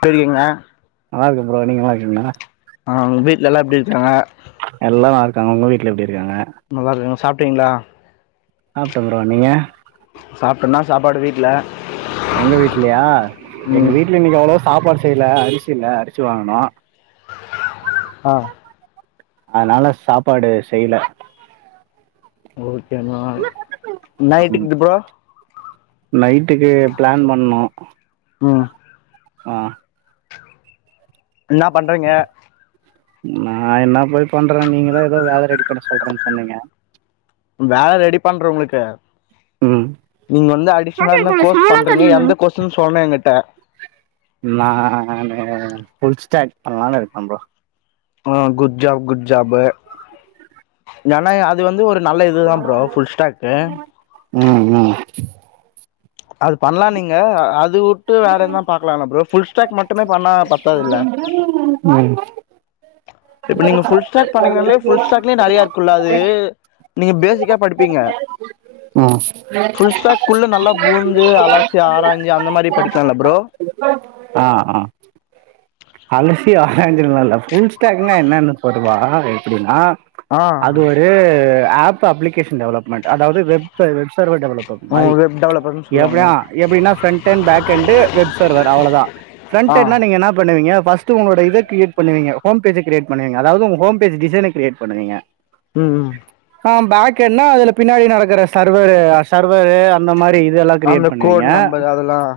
திருங்க ல்லா இருக்கு ப்ரோ நீங்க நல்லா இருக்கீங்களா ஆ வீட்ல எல்லா எப்பிடி இருக்காங்க எல்லா நல்லா இருகாங்க உங்க வீட்ல எப்பிடி இருக் நல்லா இருக்காங்க சாப் டீங்களா சாப்பிட்ட ப்ரோ நீங்க சாப்ட்டன்னா சாப்பாடு வீட்ல எங்க வீட்லியா எங்க ம் வீட்ல இன்னிக்கு அவ்ளோ சாப்பாடு செ டெயில அரிசி இல்ல அரிசி வாங்கணு ஆ அனால சாப்பாடு செய்யல [unintelligible] நைட்டுக்கு ப்ரோ நைட்டுக்கு பிளான் பண்ணு ம் ஆ இன்னா பண்றீங்க நா என்ன போயி பண்றே நீங்கதா எதோ வேல ரெடி பண்ண சொல்றேன் சொன்னீங்க வேல ரெடி பண்ற உங்களுக்கு ம் நீங்க வந்து அடிஷனா இரு கோர்ஸ் பண்றீங்க எந்த கோர்ஸன் சொல்லே என்கிட்ட நானு ஃபுல்ஸ்டெக் பண்ணலானனு இருக்க ப்ரோ ஆ குட் ஜாப் குட் ஜாபு ஏன்னா அது வந்து ஒரு நல்ல இதுதான் ப்ரோ ஃபுல் ஸ்டாக்கு ம் ம் அது பண்ணலாம் நீங்க அது வுட்டு வேற எதனா பாக்கலாம்ல ப்ரோ ஃபுல் ஸ்டாக் மட்டுமே பண்ணா பத்தாது இல்ல ம் இப்ப நீங்க ஃபுல் ஸ்டாக் பண்ணீங்கனாலே ஃபுல் ஸ்டாக்லயே நறையா இருக்கும்ல அது நீங்க பேசிக்கா படிப்பீங்க ம் ஃபுல் ஸ்டாக்குள்ள நல்லா பூந்து அலாசி ஆராயஞ்சு அந்த மாதிரி படிக்கலாம்ல ப்ரோ ஆ ஆ அலசி ஆராஞ்சுனால ஃபுல் ஸ்டாக்னா என்னன்னு பொதுவா எப்படின்னா ஆ அது ஒரு ஆப் அப்ளிகேஷன் டெவலப்மெண்ட் அதாவது வெப் வெப்ச ஃபார்வர்ட் டெவலப்பர் மாரி வெப் டெவலப்பர்ன்னு சொல்லுவாங்க எப்டியா எப்படினா front and back end web சர் வரும் அவ்வளோ தான் ஆ ஃப்ரன்ட்னுனா நீங்க என்ன பண்ணுவீங்க பஸ்ட்டு உங்களோட இத கிரியேட் பண்ணுவீங்க ஹோம் பேஜ கிரியேட் பண்ணுவீங்க அதாவது உங்களோட ஹோம் பேஜ் டிசைனா கிரியேட் பண்ணுவீங்க ம் ம் ஆ பேக் எல்லாம் அதுல பின்னாடி நடக்க சர்வரு சர்வரு அந்த மாரி இதெல்லா அந்த கிரியேட் பண்ணுவீங்க கோடு நம்பர் அதெலாம்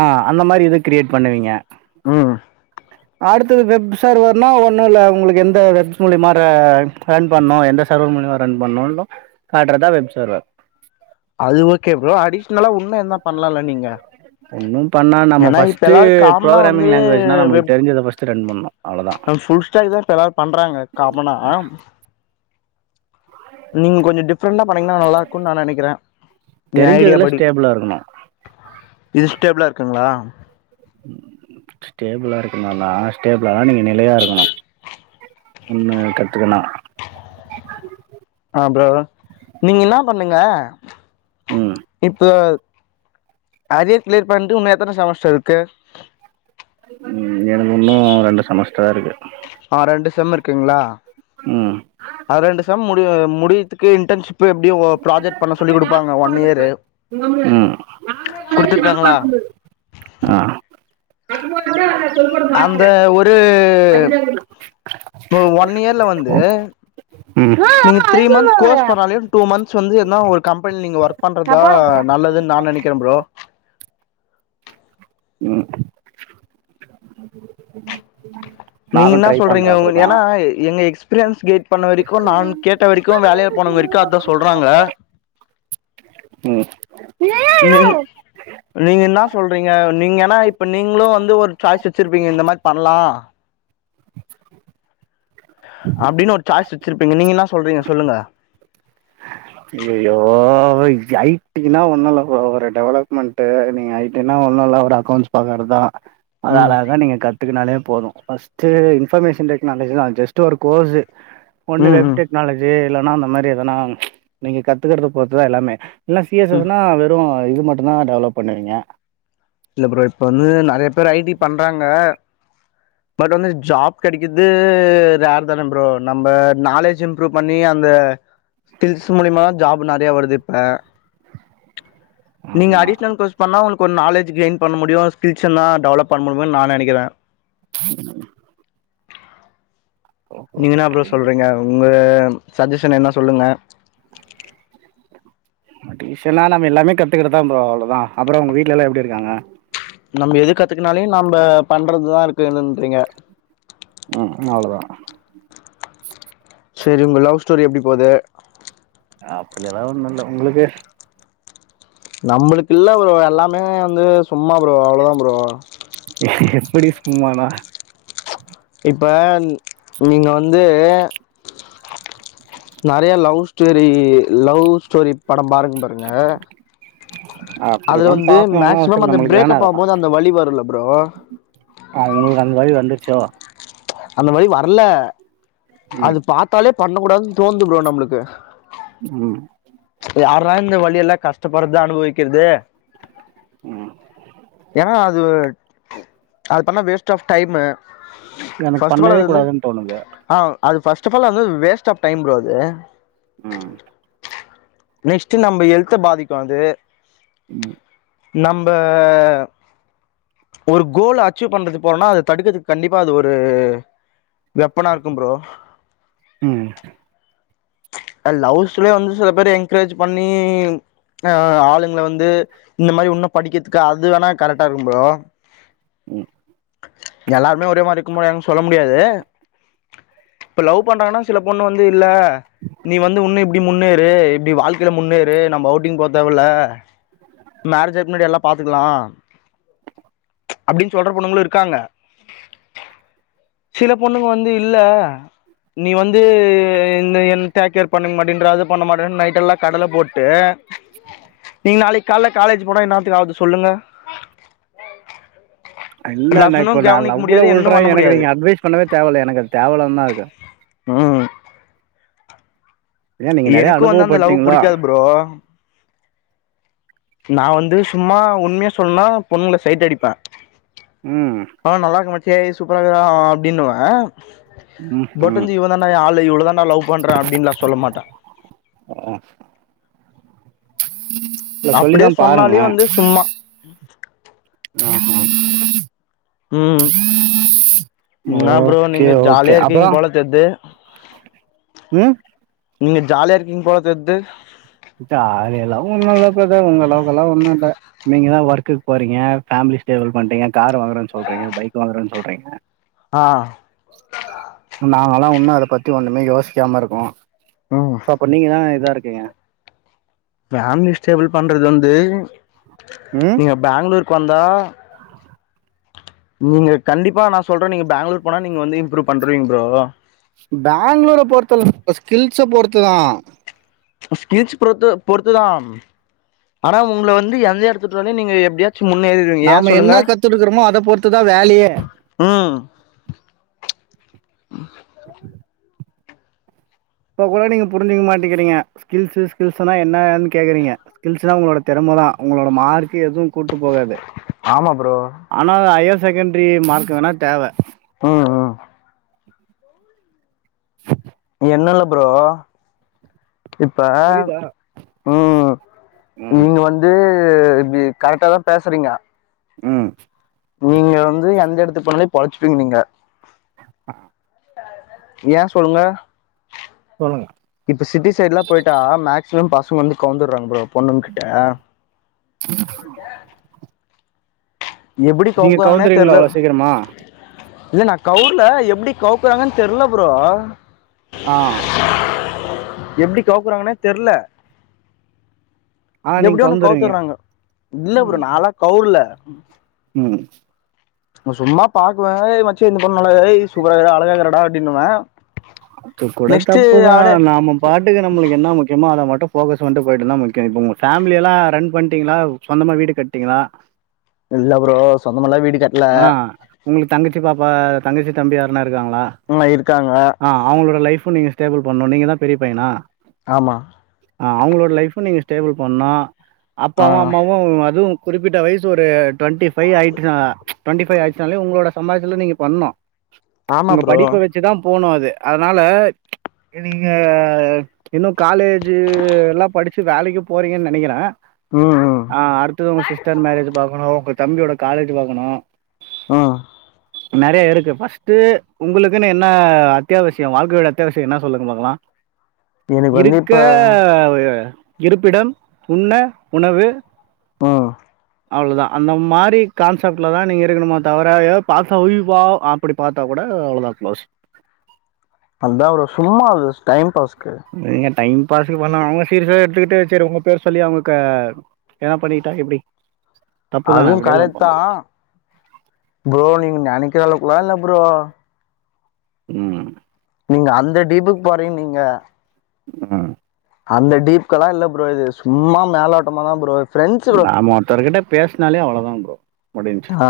ஆ அந்த மாரி எத கிரியேட் பண்ணுவீங்க ம் அடுத்தது வெப் சர்வர்னா ஒன்னும் இல்ல உங்களுக்கு எந்த வெப்ஸ் மூலிமா ரன் பண்ணும் எந்த சர்வர் மூலிமா ரன் பண்ணும் காட்டுறதான் வெப் சர்வர் அது ஓக்கே ப்ரோ அடிஷ்னலா ஒன்னு என்ன பண்ணலாம்ல நீங்க ஒன்னு பண்ணா நம்ம ஏன்னா இப்ப ஃபர்ஸ்ட் எல்லாரு காமனா வந்து ப்ரோகிராமிங் லாங்வேஜ் நம்மளுக்கு வெப் தெரிஞ்சத பர்ஸ் வெச்சு ரன் பண்ணோம் ஃபுல் ஸ்டாக் தான் இப்ப எல்லாரும் பண்றாங்க காம்மனா நீங் ககொஞ்சோம் டிப் டிஃபரெண்டா பண்ணீங்கன்னா நல்லா இருக்கும்ன்னு நா நெனைக்கிறேன் ஏன் ஐடியா தெரிஞ்சதில் படி ஸ்டேபிளாக இருக்கணும் இஸ்டேபிளா இருக்குங்களா ஸ்டேபிளாக இருக்கணும் ந ஸ்டேபிளா இருக்கனும்னா ஷ்டோபிளானா நீங்க நிலையா இருக்கனும் ஒன்னு கத்துக்கணா ஆ ப்ரோ நீங்க என்னா பண்ணுங்க ம் இப்ப அரியர் கிளியர் பண்ட்டு இன்னும் எத்தன செமஸ்டர் இருக்கு ம் எனக்கு இன்னும் ரெண்டு செமஸ்டர் தான் இருக்கு ஆ ரெண்டு செம் இருக்குங்களா ம் அது ரெண்டு செம் மு கு முடியதுக்கு இன்டன்ஷிப் இப்ப எப்டியோ ஒ ப்ராஜெக்ட் பண்ண சொல்லி குடுப்பாங்க ஒன் இயரு ம் குடுத்துருக்காங்களா அந்த ஒரு ஆ இப்ப ஒன் இயர்ல வந்து ம் நீங்க த்ரீ மந்த் கோர்ஸ் போணாலே டூ மந்த்ஸ் வந்து என்னா ஒரு கம்பெனில நீங்க ஒர்க் நான் பண்றதா போறேன் போறேன் நல்லதுன் நா நெனக்கிறன் ப்ரோ ம் நீங்க நானும் என்னா ட்ரை பண்ணுறேன் சொல்றீங்க அப்படிதான் ஏனா எங்க எக்ஸ் பிரன்ஸ் கேட் பண்ண வரைக்கும் நான் கேட்ட வரைக்கும் வேலைய போன வரைக்கும் அதா சொல்றாங்க ம் ஐயோ நீங் நீங்க என்னா சொல்றீங்க நீங்க ஏனா இப்ப நீங்கலு வந்து ஒரு சாய்ஸ் வச்சிருப்பீங்க இந்த மாரி பண்ணலா அப்டின்னு ஒரு சாய்ஸ் வச்சிருப்பீங்க நீங்க என்னா சொல்றீங்க சொல்லுங்க அய்யயோ ஐட்டினா ஐட்டினா ஒன்னு இல்ல ஒரு அகோண்ஸ் பாக்கறதா அத ம் அழக நீங்க கத்துக்குனாலே போதும் பஸ்ட்டு இன்ஃபர்மேஷன் டெக்நாலஜி தா அது ஜஸ்ட்டு ஒரு கோர்ஸூ ஒண்ணு ம் வெப் ம் டெக்னாலஜி இல்ல ன்னா அந்த மாரி எதனா நீங்க கத்துக்கறத பொறுத்துதா எல்லாமே இல்லனா சி எஸ் ம் எஸ் னா வெரு இது மட்டுதா டெவலப் பண்ணுவீங்க இல்ல ப்ரோ இப்ப வந்து நறையா பேரு ஐடி பண்றாங்க பட் வந்து ஜாப் கெடைக்கறது ரேர் தான ப்ரோ நம்ப நாலேஜி இம்ப்ரூவ் பண்ணி அந்த ஸ்கில்ஸ் மூலியமா ஜாப் நறையா வருது இப்ப நீங்க ஆமாம் அடிஷனல் கோர்ஸ் பண்ணா உங்களுக் கொரு நாலேஜி கெயின் பண்ண முடியும் ஸ்கில்ஸ்லா டெவலப் பண்ண முடியுமோனு நா நெனைக்கிறன் [inaudible] நீங்க என்ன ப்ரோ ஓகே சொல்றீங்க உங்க சஜஷன் என்ன சொல்லுங்க டீஸ்னா நம்ம எல்லாமே கத்துகறதா ப்ரோ அவ்ளோதா அப்புறம் உங்க வீட்ல எல்லாம் எப்டி இருக்காங்க நம்ம எது கத்துக்குனாலியும் நம்ப பண்றதுதா இருக்குன்னுன்றீங்க ம் அவ்ளோதா செரி உங்க லவ் ஸ்டோரி எப்டி போது அப்டி எல்லா ஒண்ணும் இல்ல உங்களுக்கு நம்பளுக் இல்ல ப்ரோ எல்லாமே வந்து சும்மா ப்ரோ அவ்ளோதா ப்ரோ அப்டி சும்மாதா இப்ப நீங்க வந்து நறையா லவ் ஸ்டோரி லவ் ஸ்டோரி படம் பாருங்க பாருங்க அதுல அப்படிலாம் வந்து பாக்கணும்லாம் அவசியம் மேக்சிமம் இல்ல அந்த நம்மளுக்கு வேணாம் பிரேகப் அதெல்லாம் ஆவமோது அந்த வலி வரும் இல்ல ப்ரோ ச்சோ அந்த மாரி வரல ம் அது பாத்தாலே பண்ணக்கூடாதுன் தோந்து ப்ரோ நம்மளுக்கு ம் யாரா இந்த வழிய எல்லா கஷ்டப்பறது அனுவிக்கிறது ம் ஏன்னா அது அது பண்ணா வேஸ்ட் ஆஃப் டைமு எனக்கு ஃபர்ஸ்ட் ஆஃப் ஆல் பண்ணவே கூடாதுன்னு தோணுது அது ஃபரஸ்ட் ஆஃபால் அது வேஸ்ட் ஆஃப் டைம் ப்ரோ அது ம் நெஸ்ட் நம்ம ஹெல்த பாதிக்கு அது ம் நம்ப ஒரு கோல் அச்சீவ் பண்றது போறனா அத தடுக்கதுக்கு கண்டிப்பா அது ஒரு வெப்பனா இருக்கு ப்ரோ ம் லவ்ஸ்லே வந்து சில பேரு என்கரேஜ் பண்ணி அ ஆளுங்கள வந்து இந்த மாரி உன்னு படிக்கிறதுக்கு அது வேணா கரெக்டா இருக்கு ப்ரோ ம் எல்லாருமே ஒரே மாரி க்கு முடியா சொல்ல முடியாது இப்ப லவ் பண்றாங்கன்னா சில பொண்ணு வந்து இல்ல நீ வந்து உன்னு இப்பிடி முன்னேறு இப்பிடி வாழ்க்கையில முன்னேறு நம்ம அவுட்டிங் போ தேவல்ல மேரேஜ் ஆயிக் முன்னாடி எல்லா பாத்துக்கலா அப்பிடின் சொல்ற பொண்ணுங்களு இருக்காங்க சில பொண்ணுங்க வந்து இல்ல நீ வந்து இந்த என் டேகர் பண்ணிக்க மாட்டின்ற அது மாட்ட நைட்டு எல்லா கடல போட்டு நீங்க நாளைக்கு காலைல காலேஜ் போன என்னாத்துகு ஆவுது சொல்லுங்க இல்ல நா லவ்ஸ்னு இப்ப நா கவனிக்க லவ்வுல முடியாது ஒன்னு உல்றே பண்ண எனக்கு முடியாது நீங்க அட்வைஸ் பண்ணவே தேவல்ல எனக்கு அது தேவல்லதா இருக்கு ம் ஏன் நீங்க நெறைய எனக்கு வந்து அந்த லவ் அனுபவப்பட்டீங்களா புடிக்காது ப்ரோ நா வந்து சும்மா உண்மையா சொல்லுனா பொண்ணுகள சைட்டு அடிப்பே ம் ஆ நல்லாகே மச்சே சூப்பராக்குதா அப்பிடினுவ ம் ம் போட்டுதீ இவதட ஏ ஆளு இல்ல இவுழுதான் நா லவ் பண்றே அப்பிடிலா நா சொல்லமாட்டே ஆ இல்ல அப்பிடியே சொல்லிதான் சொன்னாலேயே பாருங்களேன் வந்து சும்மா ஆஹ் உ என்ன ப்ரோ ஓகே நீங்க ஓகே ஜாலியா இருக்கிங்க அப்புறம் போல தெர்து ம் நீங்க ஜாலியா இருக்கிங்க போல தெர்து ஜாலி எல்லாம் ஒண்ணு இல்ல ப்ரதர் உங்க அளவுக்கெல்லா ஒண்ணும் இல்ல நீங்கதா ஒர்க்கக்கு போறீங்க ஃபேமிலி ஸ்டேபில் பண்றீங்க கார் வாங்குறேனு சொல்றீங்க பைக் வாங்குறேனு சொல்றீங்க ஆ நாங்கல்லா உண்ணு அதபத்தி ஒண்ணுமே யோசிக்காம இருக்கோ ம் அப்போ நீங்கதானே இதா இருக் க்கங்க ஃபேம்லி ஷ்டேபில் பண்றது வந்து ம் நீங்க பேங்களுருக்கு வந்தா நீங்க கண்டிப்பா நா சொல்றே நீங்க பேங்களூர் போனா நீங்க வந்து இம்ரூவ் பண்றவீங்க ப்ரோ பேங்களூரை பொறுத்துலளவ் ஸ்கில்ஸ்ச பொறுத்துதா ஸ்கில்ஸ் பொறுத்து பொறுத்துதா ஆனா உங்கள வந்து எந்த இடத்தும் நீங்க எப்படியா நாம என்ன கத்துருக்கறோமோ அத பொறுத்துதான வேலயே உஹ் [unintelligible] இப்போ கூட நீங்க புரிஞ்சுக்க மாட்டேக்கிறிங்க ஸ்கில்ஸ்சு ஸ்கில்ஸ்ன என்னன்னு கேகுறிங்க ஸ்கில்ஸ்னா உங்களோட திறமை தா உங்களோட மார்கு எதுவு கூட்டு போகாது ஆமா ப்ரோ ஆனா ஐ எஸ் செகண்ரி மார்க்கு வேணா தேவ ஆ ஆ என்னலா ப்ரோ இப்ப புரியுதா உ ம் நீங்க வந்து அது இப்டி கரெக்டா தா பேசுறீங்க உ நீங்க வந்து எந்த எடத்துக்கு போணாலு பொழச்சிப்பீங்க நீங்க ஹ யா சொல்லுங்க சொல்லுங்க இப்ப சிட்டி சைட்லா போயிட்டா மேக்சிமம் பாஸ் இப்ப வந்து கௌந்துர்ராங்க ப்ரோ பொண்ங்க கிட்ட எப்டி நீங்க கவுக்குறாங்கன்னே கவுந்திரிவிங்களா தெர்ல அவ்வள சீக்கிரமா இல்ல நா கவுர்ல எப்டி கவுக்குறாங்கன்னு தெரில ப்ரோ ஆ எப்டி கவுக்குறாங்கனே தெரில ஆ நீங்க எப்பிடியோன்னு கவுந்துருவீங்க கவுத்தறாங்க இல்ல ப்ரோ ம் நாலா கவுரல ம் ம் சும்மா பாக்குவே ஏ மச்சி இந்த பெண்ணு நல்லாகுது ஏ சூப்பரா இக்குடா அழகாகிறடா அப்பிடின்னுவே த்து கூட தப்புதா நாம பாட்டுக்க நம்மளுக்கு என்னா முக்கியமோ அத மட்டு போக்கஸ் வந்துட்டு போயிட்டுந்தா முக்கியோ இப்ப உங்க ஃபேமிலில்லா ரன் பண்ணிட்டீங்களா சொந்தமா வீடு கட்டீங்களா இல்ல ப்ரோ சொந்தமெல்லா வீடு கட்டல ஆ உங்களுக் தங்கச்சி பாப்பா தங்கச்சி தம்பி யார்னா இருக்காங்களா இருக்காங்க ஆ அவுங்களோட லைஃப்பு நீங்க ஸ்டேபிள் பெண்ணும் நீங்கதா பெரிய பையனா ஆமா ஆ அவங்களோட லைஃபு நீங்க டேபிள் பண்ணால ஆ அப்பாவு அம்மாவு அதுவு குறிப்பிட்ட வயசு ஒரு டுவெண்ட்டி ஃபைவ் ஆயிட்டுனா டி ஃபைவ் ஆச்சனாலே உங்களோட சமாத்துல நீங்க பண்ணோ ஆமா உங்க ப்ரோ படிப்ப வச்சிதா போனு அது அதனால் நீங்கள் இன்னு காலேஜு எல்லா படித்து வேலைக்கு போறீங்கன்னு நெனைக்கிறே ம் ம் ஆ அடுத்தது உங்க சிஸ்டர் மேரேஜ் பாக்கணு உங்க தம்பியோட காலேஜ் பாக்கணு ஆ நெறைய இருக்கு ஃபஸ்ட் உங்களுக்குன்னு என்ன அத்தியாவசிய வாழ்க்கையோட அத்தியாவசிய என்ன சொல்லுங்க பாக்கலா எனக்கு வந்து இருக்க இப்ப இருப்பிடம் உண்ண உணவு ஆ அவ்ளதா அந்த மாரி கான்செப்ட்ல தா நீங்க இருக்கணுமோ தவிர எதோ பாத்தா உயிவா அப்பிடி பாத்தா கூட அவ்ளோதா க்ளோஸ் அந்த ப்ரோ சும்மா அது டைம் பாஸ் நீங்க டைம் பாஸ்க்கு பண்ணலா அவுங்க சீரிசா எடுத்துக்கிட்டு சேரி உங்க பேர சொல்லி அவங்களுக்க எதன்னா பண்ணிகிட்டா எப்பிடி அதுவு கரெத்தா ப்ரோ நீங்க நெனைக்கிற அளவு க்கலா இல்ல ப்ரோ ம் நீங்க அந்த டீப்புக்கு போறீங்க நீங்க ஆ அந்த டீப்கெல்லா இல்ல ப்ரோ இது சும்மா மேலோட்டமா தா ப்ரோ ஃப்ரெண்ட்ஸ் ப்ரோ நாம ஒருத்தர்கிட்ட பேசுனாலே அவ்ளதா ப்ரோ முடிஞ்ச்சு ஆ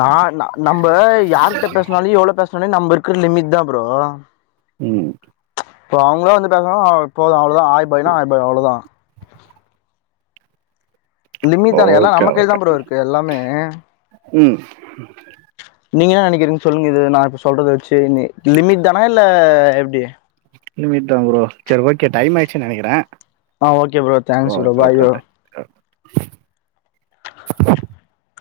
நா நம்ப யாருகிட்ட பேசினாலு எவ்வளவு பேசுனா சொன்ன நம்ம இருக்குற லிமிட் தா ப்ரோ உம் இப்ப அவுங்களா வந்துட்டாங்கனா போல அவ்ளதா ஆய் பாய்னா ஆய் பாய் அவ்ளதா லிமிட் தானே எல்லா ஓகே, நம்ம கைலதா ப்ரோ இருக்கு எல்லாமே உம் நீங்க என்ன நெனக்குறீங்க சொல்லுங்க இது நா இப்ப சொல்றத வச்சு நீ லிமிட் தானா இல்ல எப்டி லிமிட் தா ப்ரோ சரி ஓகே டைம் ஆயிச்சு நெனக்குறே ஆ okay bro thanks bro bye bro ஸடக் [unintelligible]